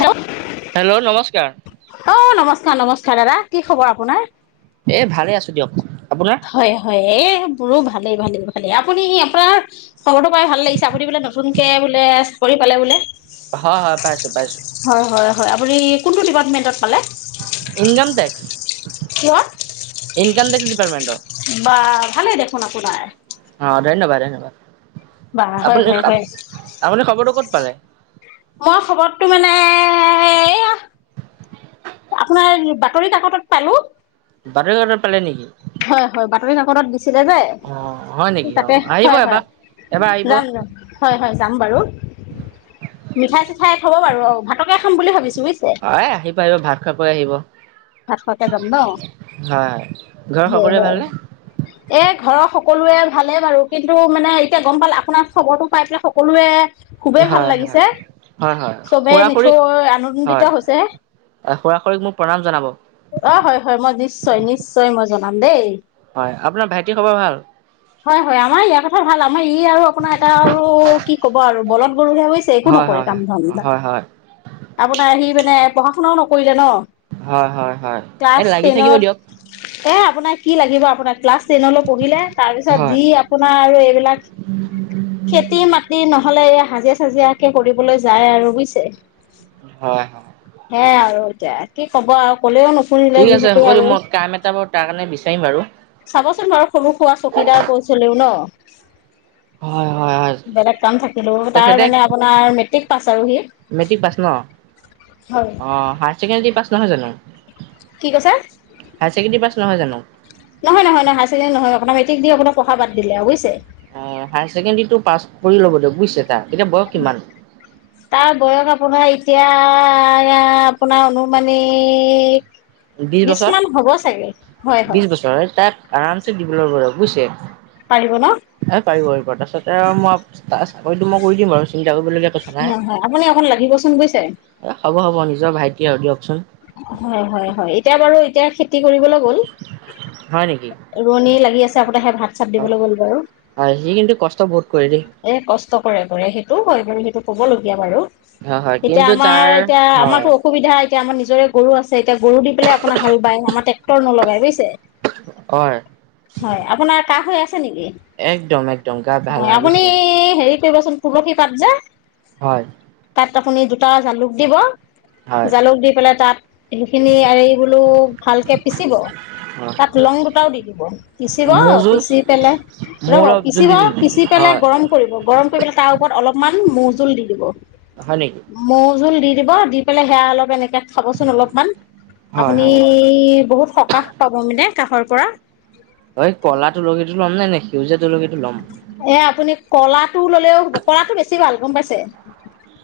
Hello, hello নমস্কাৰ অ', নমস্কাৰ নমস্কাৰ দাদা কি খবৰ আপোনাৰ? এই ভালে আছো দিয়ক বব বব হয়, হয়, এ ভালেই, ভালেই, ভালেই, আপুনি আপোনাৰ খবৰটো পাই ভাল লাগিছে আপুনি বোলে নতুনকে বোলে- পালে বোলে হয়, হয়, পাইছো পাইছো হয় হয় হয়, আপুনি কোনটো ডিপাৰ্টমেণ্টত পালে ইনকম টেক্স কোৱা ইনকাম টেক্স ডিপাৰ্টমেণ্টৰ বা ভালেই দেখোন আপোনাৰ অ', ধন্যবাদ, ধন্যবাদ, বা হয় আপুনি হয় হয় আপুনি খবৰটো ক'ত পালে? মই খবৰটো মানে, হে আপোনাৰ বাতৰি কাকতত পালো [unintelligible] পালে নেকি? হয় হয় বাতৰি কাকতত দিছিলে যে। অ হয় নেকি অ তাতে আহিব হয় হয় এবাৰ এবাৰ আহিব যাম যাম হয় হয় যাম বাৰু। মিঠাই-চিঠাই থ'ব বাৰু অ ভাতকে খাম বুলি ভাবিছো। বুজিছে অ আহি পাৰিব ভাত খোৱাকৈ আহিব। ভাত খোৱকে যাম ন, হয়। ঘৰৰ সকলোৰে [unintelligible] ভালনে এ ঘৰৰ স সকলোৱে ভালেই বাৰু, কিন্তু মানে এতিয়া গম পালে আপোনাৰ খবৰটো পাই পেলাই সকলোৱে খুবেই ভাল হয় হয় লাগিছে, হয় হয় চবেই খুৰা নিঠৈ আনন্দিত হৈছে। খুৰা-খুৰিক মোক প্ৰণাম জনাব। অ হয় হয় মই নিশ্চয় নিশ্চয় মই জনাম দেই। হয় আপোনাৰ ভাইটি সব হয় হয় আমাৰ ইয়াৰ কথা ভাল আমাৰ ই আৰু আপোনাৰ এটা আৰু কি ক'ব আৰু। বলত গৰুহে হৈছে একো হয় নকৰে হয় হয় কাম-চাম। হয় হয় আপোনাৰ আহি মানে পঢ়া শুনাও নকৰিলে ন। হয় হয় হয় এ ক্লাছ লাগি থাকিব টেনত দিয়ক। এ আপোনাক কি লাগিব আপোনাক ক্লাছ টেনলৈ পঢ়িলে তাৰপিছত হয়, যি আপোনাৰ আৰু এইবিলাক খেতি মাটি নহ'লে হাজে চাজিৰাকে কৰিবলৈ যায় আৰু বুজিছে, হয়, হয়। সেয়াই আৰু এতিয়া কি ক'ব আৰু কলেও নুশুনিলে ঠিক আছে যিহেতু হ'ব আৰু। দিয়ক মই কাম এটা বাৰু তাৰ কাৰণে বিচাৰিম বাৰু। চাবচোন বাৰু সৰু সুৰা চকীদাৰ পচ হলেও ন [inaudible] হয়। বেলেগ কাম থাকিলো, তাৰ তেখেতে মানে আপোনাৰ মেট্ৰিক পাছ আৰু সি। মেট্ৰিক পাছ ন? হয়। অ হায়াৰ ছেকেণ্ডাৰী পাছ নহয় জানো? কি কৈছে? হায়াৰ ছেকেণ্ডাৰী পাছ নহয় জানো? নহয়-নহয়-নহয় হায়াৰ ছেকেণ্ডাৰী নহয়, আপোনাৰ মেট্ৰিক দি আপোনাৰ পঢ়া বাদ দিলে বুজিছে। অ হায়াৰ ছেকেণ্ডাৰীটো পাছ কৰি ল'ব দিয়ক বুজিছে। তাৰ, এতিয়া বয়স কিমান? তাৰ বয়স আপোনাৰ এতিয়া আপোনাৰ অননুমানিক বিশ বছৰ। হয় হয় বিশ বছৰ এই তাই আৰামছে [unintelligible] বুজিছে পাৰিব ন এ পাৰিব পাৰিব তাৰপাছতে আৰু মই হইটো মই কৰি দিম বাৰু চিন্তা কৰিবলগীয়া কথা নাই। এ হয় হয় আপুনি অকণ লাগিবচোন বুজিছে। হ'ব হ'ব। অ নিজৰ ভাইটি আৰু দিয়কচোন। হয় হয় হয় এতিয়া বাৰু এতিয়া কি কৰিবলৈ গ'ল। হয় নেকি? ৰোৱনী লাগি আছে আগতে সেই ভাত ভাত দিবলৈ গ'ল বাৰু, হয়, সি কিন্তু কষ্ট বহুত কৰে দেই। এ কষ্ট কৰে কৰে সেইটো হয় বাৰু হেইটো কবলগীয়া বাৰু। হয়, হয় এতিয়া কিন্তু আমাৰ তাৰ এতিয়া হয়, আমাৰতো অসুবিধা এতিয়া আমাৰ নিজৰ নিজৰে গৰু আছে, এতিয়া গৰু দি পেলাই আপোনাৰ হাল বায়, আমাৰ ট্ৰেক্টৰ নলগাই বুজিছে। হয়। হয়। আপোনাৰ কাহ হৈ আছে হৈছে নেকি। একদম একদম গা ভাল হয় নাই আপুনি বুজিছে হেৰি কৰিবচোন তুলসী পাত যে হয়। তাত আপুনি দুটা জালুক দিব, হয় জালুক দি পেলাই তাত সেইখিনি এই বোলো ভালকে পিচিব তাত লং দুটাও দি দিব, পিচিব মোৰ জোল পিচি পেলাই ৰব মোৰ জোল পিচিব দি দিবি পিচি পেলাই এ হয় গৰম কৰিব, গৰম কৰিপে লাই তাৰ ওপৰত অকমান মৌ জুল দি দিব, হয় নেকি মৌ জুল দি দিব দি পেলাই সেয়া অলপ এনেকে খাবচোন অলপমান, হয় আপুনি হয় বহুত সকাহ পাব মানে কাঁহৰ পৰা। ঐ কলা তুলসী টো ল'ম নাই নে সেউজীয়া তুলসীটো ল'ম। এ আপুনি ক'লাটো ল'লেও হ'ব। ক'লাটো বেছি ভাল গম পাইছে।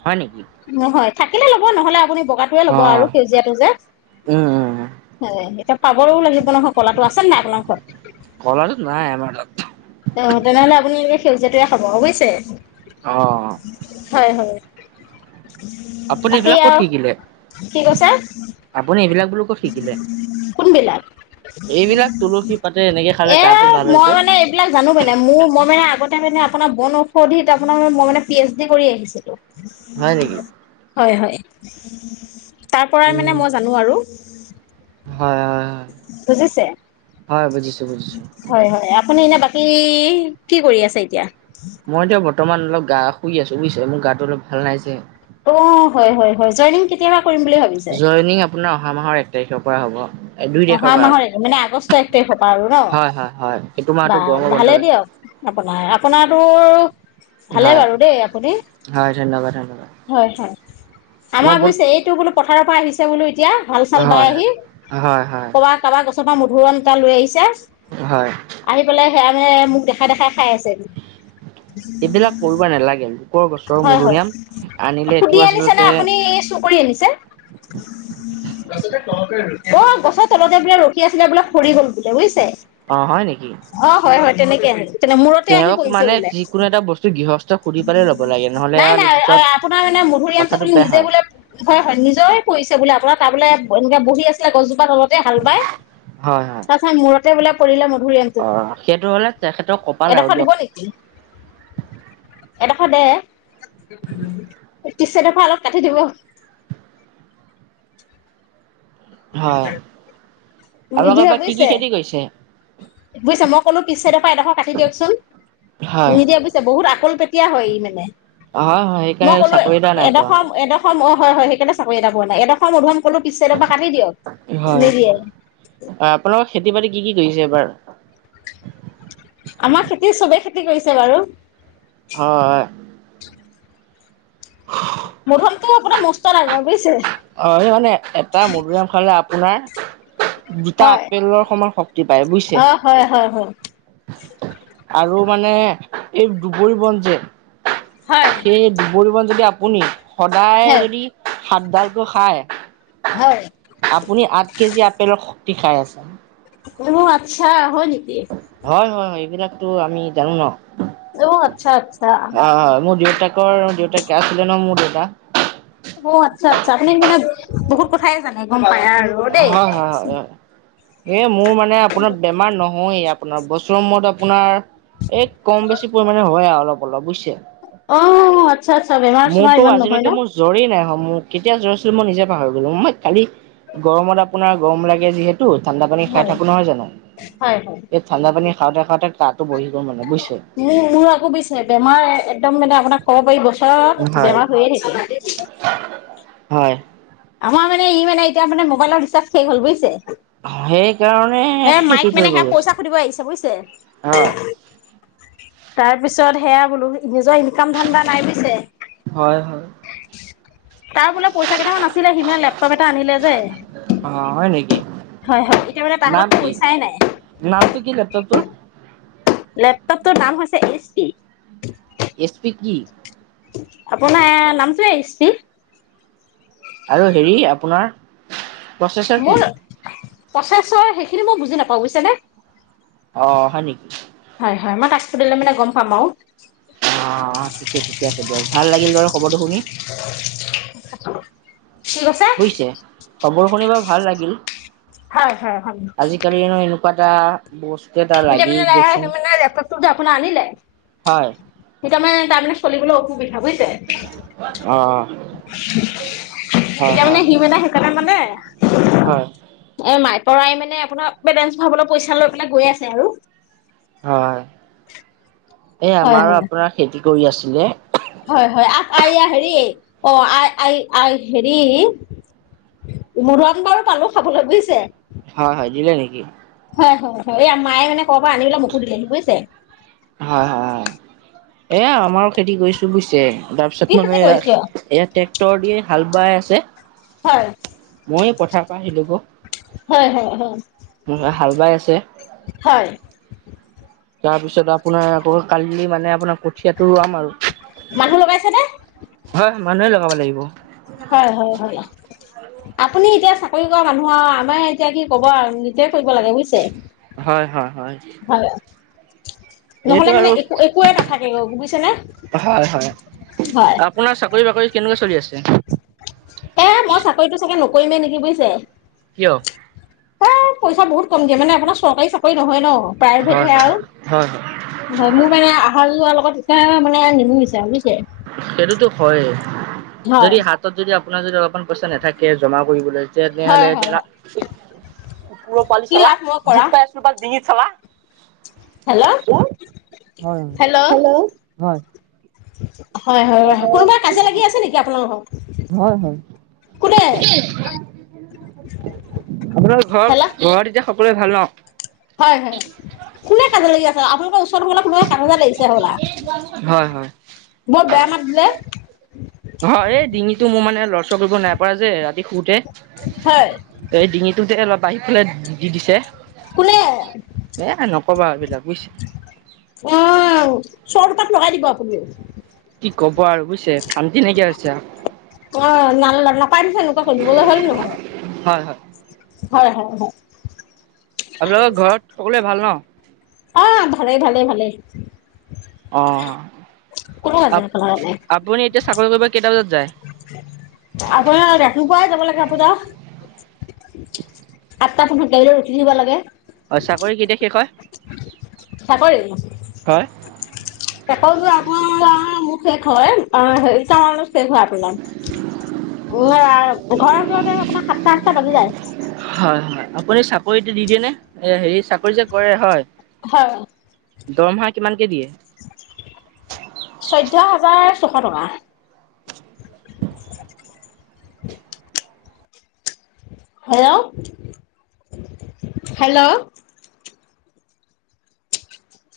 হয় নেকি। নহয় থাকিলে ল'ব নহলে আপুনি বগাটোৱে অ ল'ব আৰু সেউজীয়াটো যে উম উম পাবও লাগিব নহয় কলাটো আছে নে নাই আপোনাৰ ঘৰত? কলাটোত নাই আমাৰ তাত অ', তেনেহ'লে আপুনি এই সেউজীয়াটোৱে খাব বুজিছে। অ হয়, হয়। আপুনি বাকী এইবিলাক ক'ত আৰু শিকিলে কি কৈছে, আপুনি এইবিলাক বোলো ক'ত শিকিলে কোনবিলাক? এইবিলাক তুলসী পাতে এনেকে খালে এ গাটো ভাল হয় মই যে মানে এইবিলাক মোৰ মানে মোৰ মই মানে আগতে মানে আপোনাৰ বন ঔষধিত আপোনাৰ মই মানে পি এইচ ডি কৰি আহিছিলো। হয় নেকি হয় হয়। তাৰ পৰাই উম মানে মই জানো আৰু। হয় হয় বুজিছে হয় হয় বুজিছো বুজিছো হয় হয় আপুনি এনে বাকী কি কৰি আছে এতিয়া? মই এতিয়া বৰ্তমান অলপ গা শুই আছো বুজিছে মোৰ গাটো অলপ ভাল নাই যে। অ', হয়, হয়, হয় জইনিং কে জইনিং আপোনাৰ অহা মাহৰ এক তাৰিখৰ পৰা হ'ব। দুই অহা তাৰিখৰ পৰা হ'ব। মাহৰ মানে আগষ্ট এক তাৰিখৰ পৰা আৰু ন হয় হয় হয় এইটো মাহতো বা গৰমৰ ভালেই বন্ধই দিয়ক। আপোনাৰ আপোনাৰ তোৰ ভালে হয় বাৰু দেই আপুনি ধন্যবাদ ধন্যবাদ হয়, হয়। মই আমাৰ বহুত বুজিছে এইটো বোলো পথাৰৰ পৰা আহিছে বোলো এতিয়া হাল চাল বাই হয় আহি। হয় হয় কবাৰ কাৰোবাৰ গছৰ পৰা মধুৰিআম এটা লৈ আহিছে। হয়। আহি পেলাই সেয়া হে মোক দেখাই দেখাই খাই আছে। এইবিলাক কৰিব নালাগে লোকৰ গছৰ হয়, হয় মধুৰিআম আনিলে এইটো সুধি আনিছে নে আচলতে আপুনি ই চুৰ কৰি আনিছে? অ', গছৰ তলতে বোলে ৰখি আছিলে বোলে সৰি গ'ল বোলে বুজিছে। অ', হয় নেকি? অ হয় হয় তেনেকে আহি তেনে মূৰতে আহি তেওঁক পৰিছে মানে বোলে। যিকোনো এটা বস্তু গৃহস্থ সুধি পালে ল'ব লাগে নহ'লে নাই আৰু নাই পিছত আপোনাৰ মানে মধুৰিআমটো কথাটো বোলে বেয়া নিজে হয় বোলে হয় হয় নিজৰে পৰিছে বোলে আপোনাৰ তাৰ বোলে বহি আছিলে গছ তলতে হাল বায়। হয় হয় তাৰ পিছতে মূৰতে বোলে পৰিলে মধুৰিআমটো। অ সেইটো হ'লে তেখেতৰ কপাল আৰু দিয়ক। এডোখ দে। পিছ চাইডৰ পৰা অলপ কাটি দিব। হয় আপোনালোকৰ নিদিয়ে এইবাৰ কি কি বুজিছে। খেতি কৰিছে বুজিছা মই ক'লো পিছ চাইডৰ পৰা এডোখৰ কাটি হয় দিয়কচোন। এতিয়া বুজিছে বহুত আকল পেতিয়া হয় ই মানে। হয় হয় মই সেইকাৰণে ক'লো চাকৰি এটা নাই এডোখ পোৱা এডোখৰ হয় হয় সেই কাৰণে চাকৰি এটা পোৱা নাই। এডোখৰ মধুৰিআম ক'লো পিছ চাইডৰ পৰা কাটি দিয়ক হয় নিদিয়ে। গৈছে এবাৰ। কি কৰিছে বাৰু? হয়। [inaudible] মধুৰিআমটো আপোনাৰ মস্ত ডাঙৰ বুজিছে। অ', এই মানে এটা মধুৰিআম খালে আপোনাৰ দুটা হয় আপেলৰ সমান শক্তি পায় বুজিছে। অ হয় হয় হয় আৰু মানে এই দুবৰি বন যে হয় সেই দুবৰি বন যদি আপুনি সদায় হয় যদি হাতডাল খাই। হয় আপুনি আঠ কেজি আপেলৰ শক্তি খাই আছে। অ', আচ্ছা হয় নেকি? এইবিলাকো আমি জানো ন। অ আচ্ছা আচ্ছা অ', হয় মোৰ দেউতাকৰ দেউ [unintelligible] আছিল ন মোৰ দেউতা। অ', আচ্ছা আচ্ছা আপুনি মানে বহুত কথাই জানে গম পায়। আৰু দেই হয়, হয়, হয়। এ মোৰ মানে আপোনাৰ বেমাৰ নহয় আপোনাৰ বছৰ মূৰত আপোনাৰ এই কম বেছি পৰিমাণে হয় আৰু অলপ অলপ বুজচে। অ আচ্ছা আচ্ছা বেমাৰ চেমাৰ মোৰতো ইমান নহয় আজিলৈকে মোৰ ন জৰী নাই হোৱা মোৰ কেতিয়া জ মই নিজে পাহৰি গ'লো মই কালি গৰমত আপোনাৰ গৰম লাগে যিহেতু তো ঠাণ্ডা পানী খাই হয় থাকো নহয় জানো। হয় হয় এই ঠাণ্ডা পানী খাওঁতে খাওঁতে কাহটো বহি গ'ল মানে বুজিছে। মোৰ মোৰ আকৌ বুজিছে বেমাৰ একদম মানে আপোনাক ক'ব পাৰি বছৰত হয় বেমাৰ হৈয়ে থাকিল। হয়। আমাৰ মানে মানে এতিয়া মানে মবাইলৰ ৰিচাৰ্ শষ হ'ল বুজছে। সেইকাৰণে এ খেতি মাইক মানে কৰিব সে গৈছে। পইচা সুধিব আহিছে বুজিছে। হয় তাৰ পিছত সেয়া বোলো নিজৰ ইনকাম ধান্দা নাই পৈছে। হয় হয় তাৰ বোলে পইচা কেইটামান আছিলে সিমান লেপটপ এটা আনিলে যে অ হয় নেকি হয় হয় এতিয়া মানে তাৰ নাম হাতত কি পইচাই নাই নামটো কি লেপটপ তোৰ? লেপটপটোৰ নাম হৈছে এচ পি। এছপিড কি? আপোনাৰ নামটোয়ে এছ পি। আৰু হেৰি আপোনাৰ প্ৰচেছৰ কি? পঁচাছ ছয় সেইখিনি মই বুজি নাপাওঁ বুজিছ নে। অ' হয় নেকি। হয় হয় মই ত্পতিলে মানে গ'ম পাম আৰু। অ' অ' ঠিকে ঠিকে আছে দিয়ক ভাল লাগিল বাৰ খবৰটো শুনি। কি কছে? কবৰ শুনিব ভাল লাগিল। হয়, হয়, হয়। পাদা এতিয়া মান মানে লপতপ আনিল। হয় তাৰমানানে তাৰমানানে চলিবলৈ অসুবিধা বুজছে। অ হয় এতিয়া মানে হয় সি মেনে সেইকাৰণে মানে হয় এ মাই পৰাই মানে আপোনাৰ বেলেঞ্চ ভাবলৈ পইচা লৈ পেলাই গৈ আছে আৰু। হয় এ হয় আমাৰো হয় আপোনাৰ খেতি কৰি আছিলে। আই হেৰি অ', আ আ আই হেৰি মধুৰাম বাৰু পালো খাবলৈ বুজিছে। হয় হয় দিলে নেকি? হয়, হয়, হয়, এই মায়ে মানে ক'ৰ পৰা আনিবলৈ মোকো দিলে বুজিছে। হয়, হয়, হয় এয়া আমাৰো খেতি কৰিছো বুজিছে। কি তাৰপিছত মানে খেতি কৰিছ? এয়া ট্ৰেক্টৰ দিয়ে হাল বাই আছে। হয় মইয়ে পথাৰ পা আহিলো গৈ। হয়, হয়, হয়। হাল বাই আছে। হয় তাৰপিছত আপোনাৰ আকৌ কালি মানে আপোনাক কঠিয়টো ৰোৱাম আৰু মানুহ লগাইছে নে হয় মানুহে লগাব লাগিব। হয় হয় হয় আপুনি এতিয়া চাকৰি কৰা মানুহ আৰু আমাৰ এতিয়া কি ক'ব আৰু নিজয়ে কৰিব লাগে বুজিছে। হয়, হয়, হয়। হয়। এইটো নহ'লে মানে আৰু একো একোৱে নাথাকে বুজিছে নে। হয় হয় আপোনাৰ চাকৰি বাকৰি কেনেকুৱা চলি আছে? এ মই চাকৰিতটো চাকে নকৰিমে নেকি বুজিছে। এ [unintelligible] পইচা বহুত কম দিয় মানে আপোনাৰ চৰী চাকৰি নহয় ন'। প্ৰায়ভেট হয় হে হয় আৰু হয় হয় হয়, মোৰ মানে আহাৰ যোৱাৰ লগত এয়া মানে নিমু নিচাৰ সেইটোতো হয়ে, হয় যদি হাতত যদি আপোনাৰ যদি অলপমান পইচা নাথাকে, জমা কৰিবলৈ হয় তেনেহ'লে হয় হয় কুকুৰৰ পোৱালি কি চালা, লাভ মই দুখ কৰা পাই আছো বা ডিঙিত চালা। হেল্ল', হয় হেল্ল'। হয় হয়, হয়, হয়, কোনোবাই কাজিয়া লাগি আছে নেকি আপোনালোৰ লগত? হয় হয় আপোনাৰ ঘৰত, ঘৰত এতিয়া সকলোৱে হেল্ল'। ভাল ন'? হয়, হয়, কোনে কাজিয়া লাগি আছে আপোনালোকৰ ওচৰ ফালে কোনোবা কাজিয়া লাগিছে। হ'বলা। হয়, হয়। বৰ বেয়া মাত দিলে অ', এই ডিঙিটো মোৰ মানে লৰচৰ কৰিব নাইপৰা যে শুওঁতে, হয় এই ডিঙিটোতে অলপ বাহিৰ ফালে দি দিছে। এ, নকবা এইবিলাক। বুজিছে অ', চৰ দুপাত লগাই দিব আপুনিও। কি ক'ব আৰু বুজিছে, শান্তি নাইকিয়া হৈছে। অ', নাল নাপাই নহয় এনেকুৱা কৰিবলৈ, হয়নে নহয়? হয় হয় হয়, হয়, হয়। আপোনালোকৰ ঘৰত সকলোৱে ভাল ন'? আহ, ভালেই, ভালেই, ভালেই। কোনো অ', কাজিয়া পেলোৱা নাই আপুনি এতিয়া চাকৰি কৰিব কেতা আপোনাৰ ৰাতিপুৱাই যাব লাগে আপোনা আঠটা পোন্ধৰত গাড়ীত উঠি দিব লাগে। অ', চাকৰি কেতিয়া শেষ হয়? চাকৰি, হয় চাকৰিটো আপোনাৰ ম ম শেষ হয়, অ', হেৰিতা মানত শেষ হয় আপোনাৰ উ, ঘৰ আহি পাওঁতে। আপোনাৰ সাতটা আঠটা বাজি যায় হয় হয় আপুনি চাকৰিটো দি দিয়ে নে, এ হেৰি চাকৰি যে কৰে হয় হয়। দৰমহা কিমানকে দিয়ে? চৈধ্য হাজাৰ ছশ টকা। Hello, hello.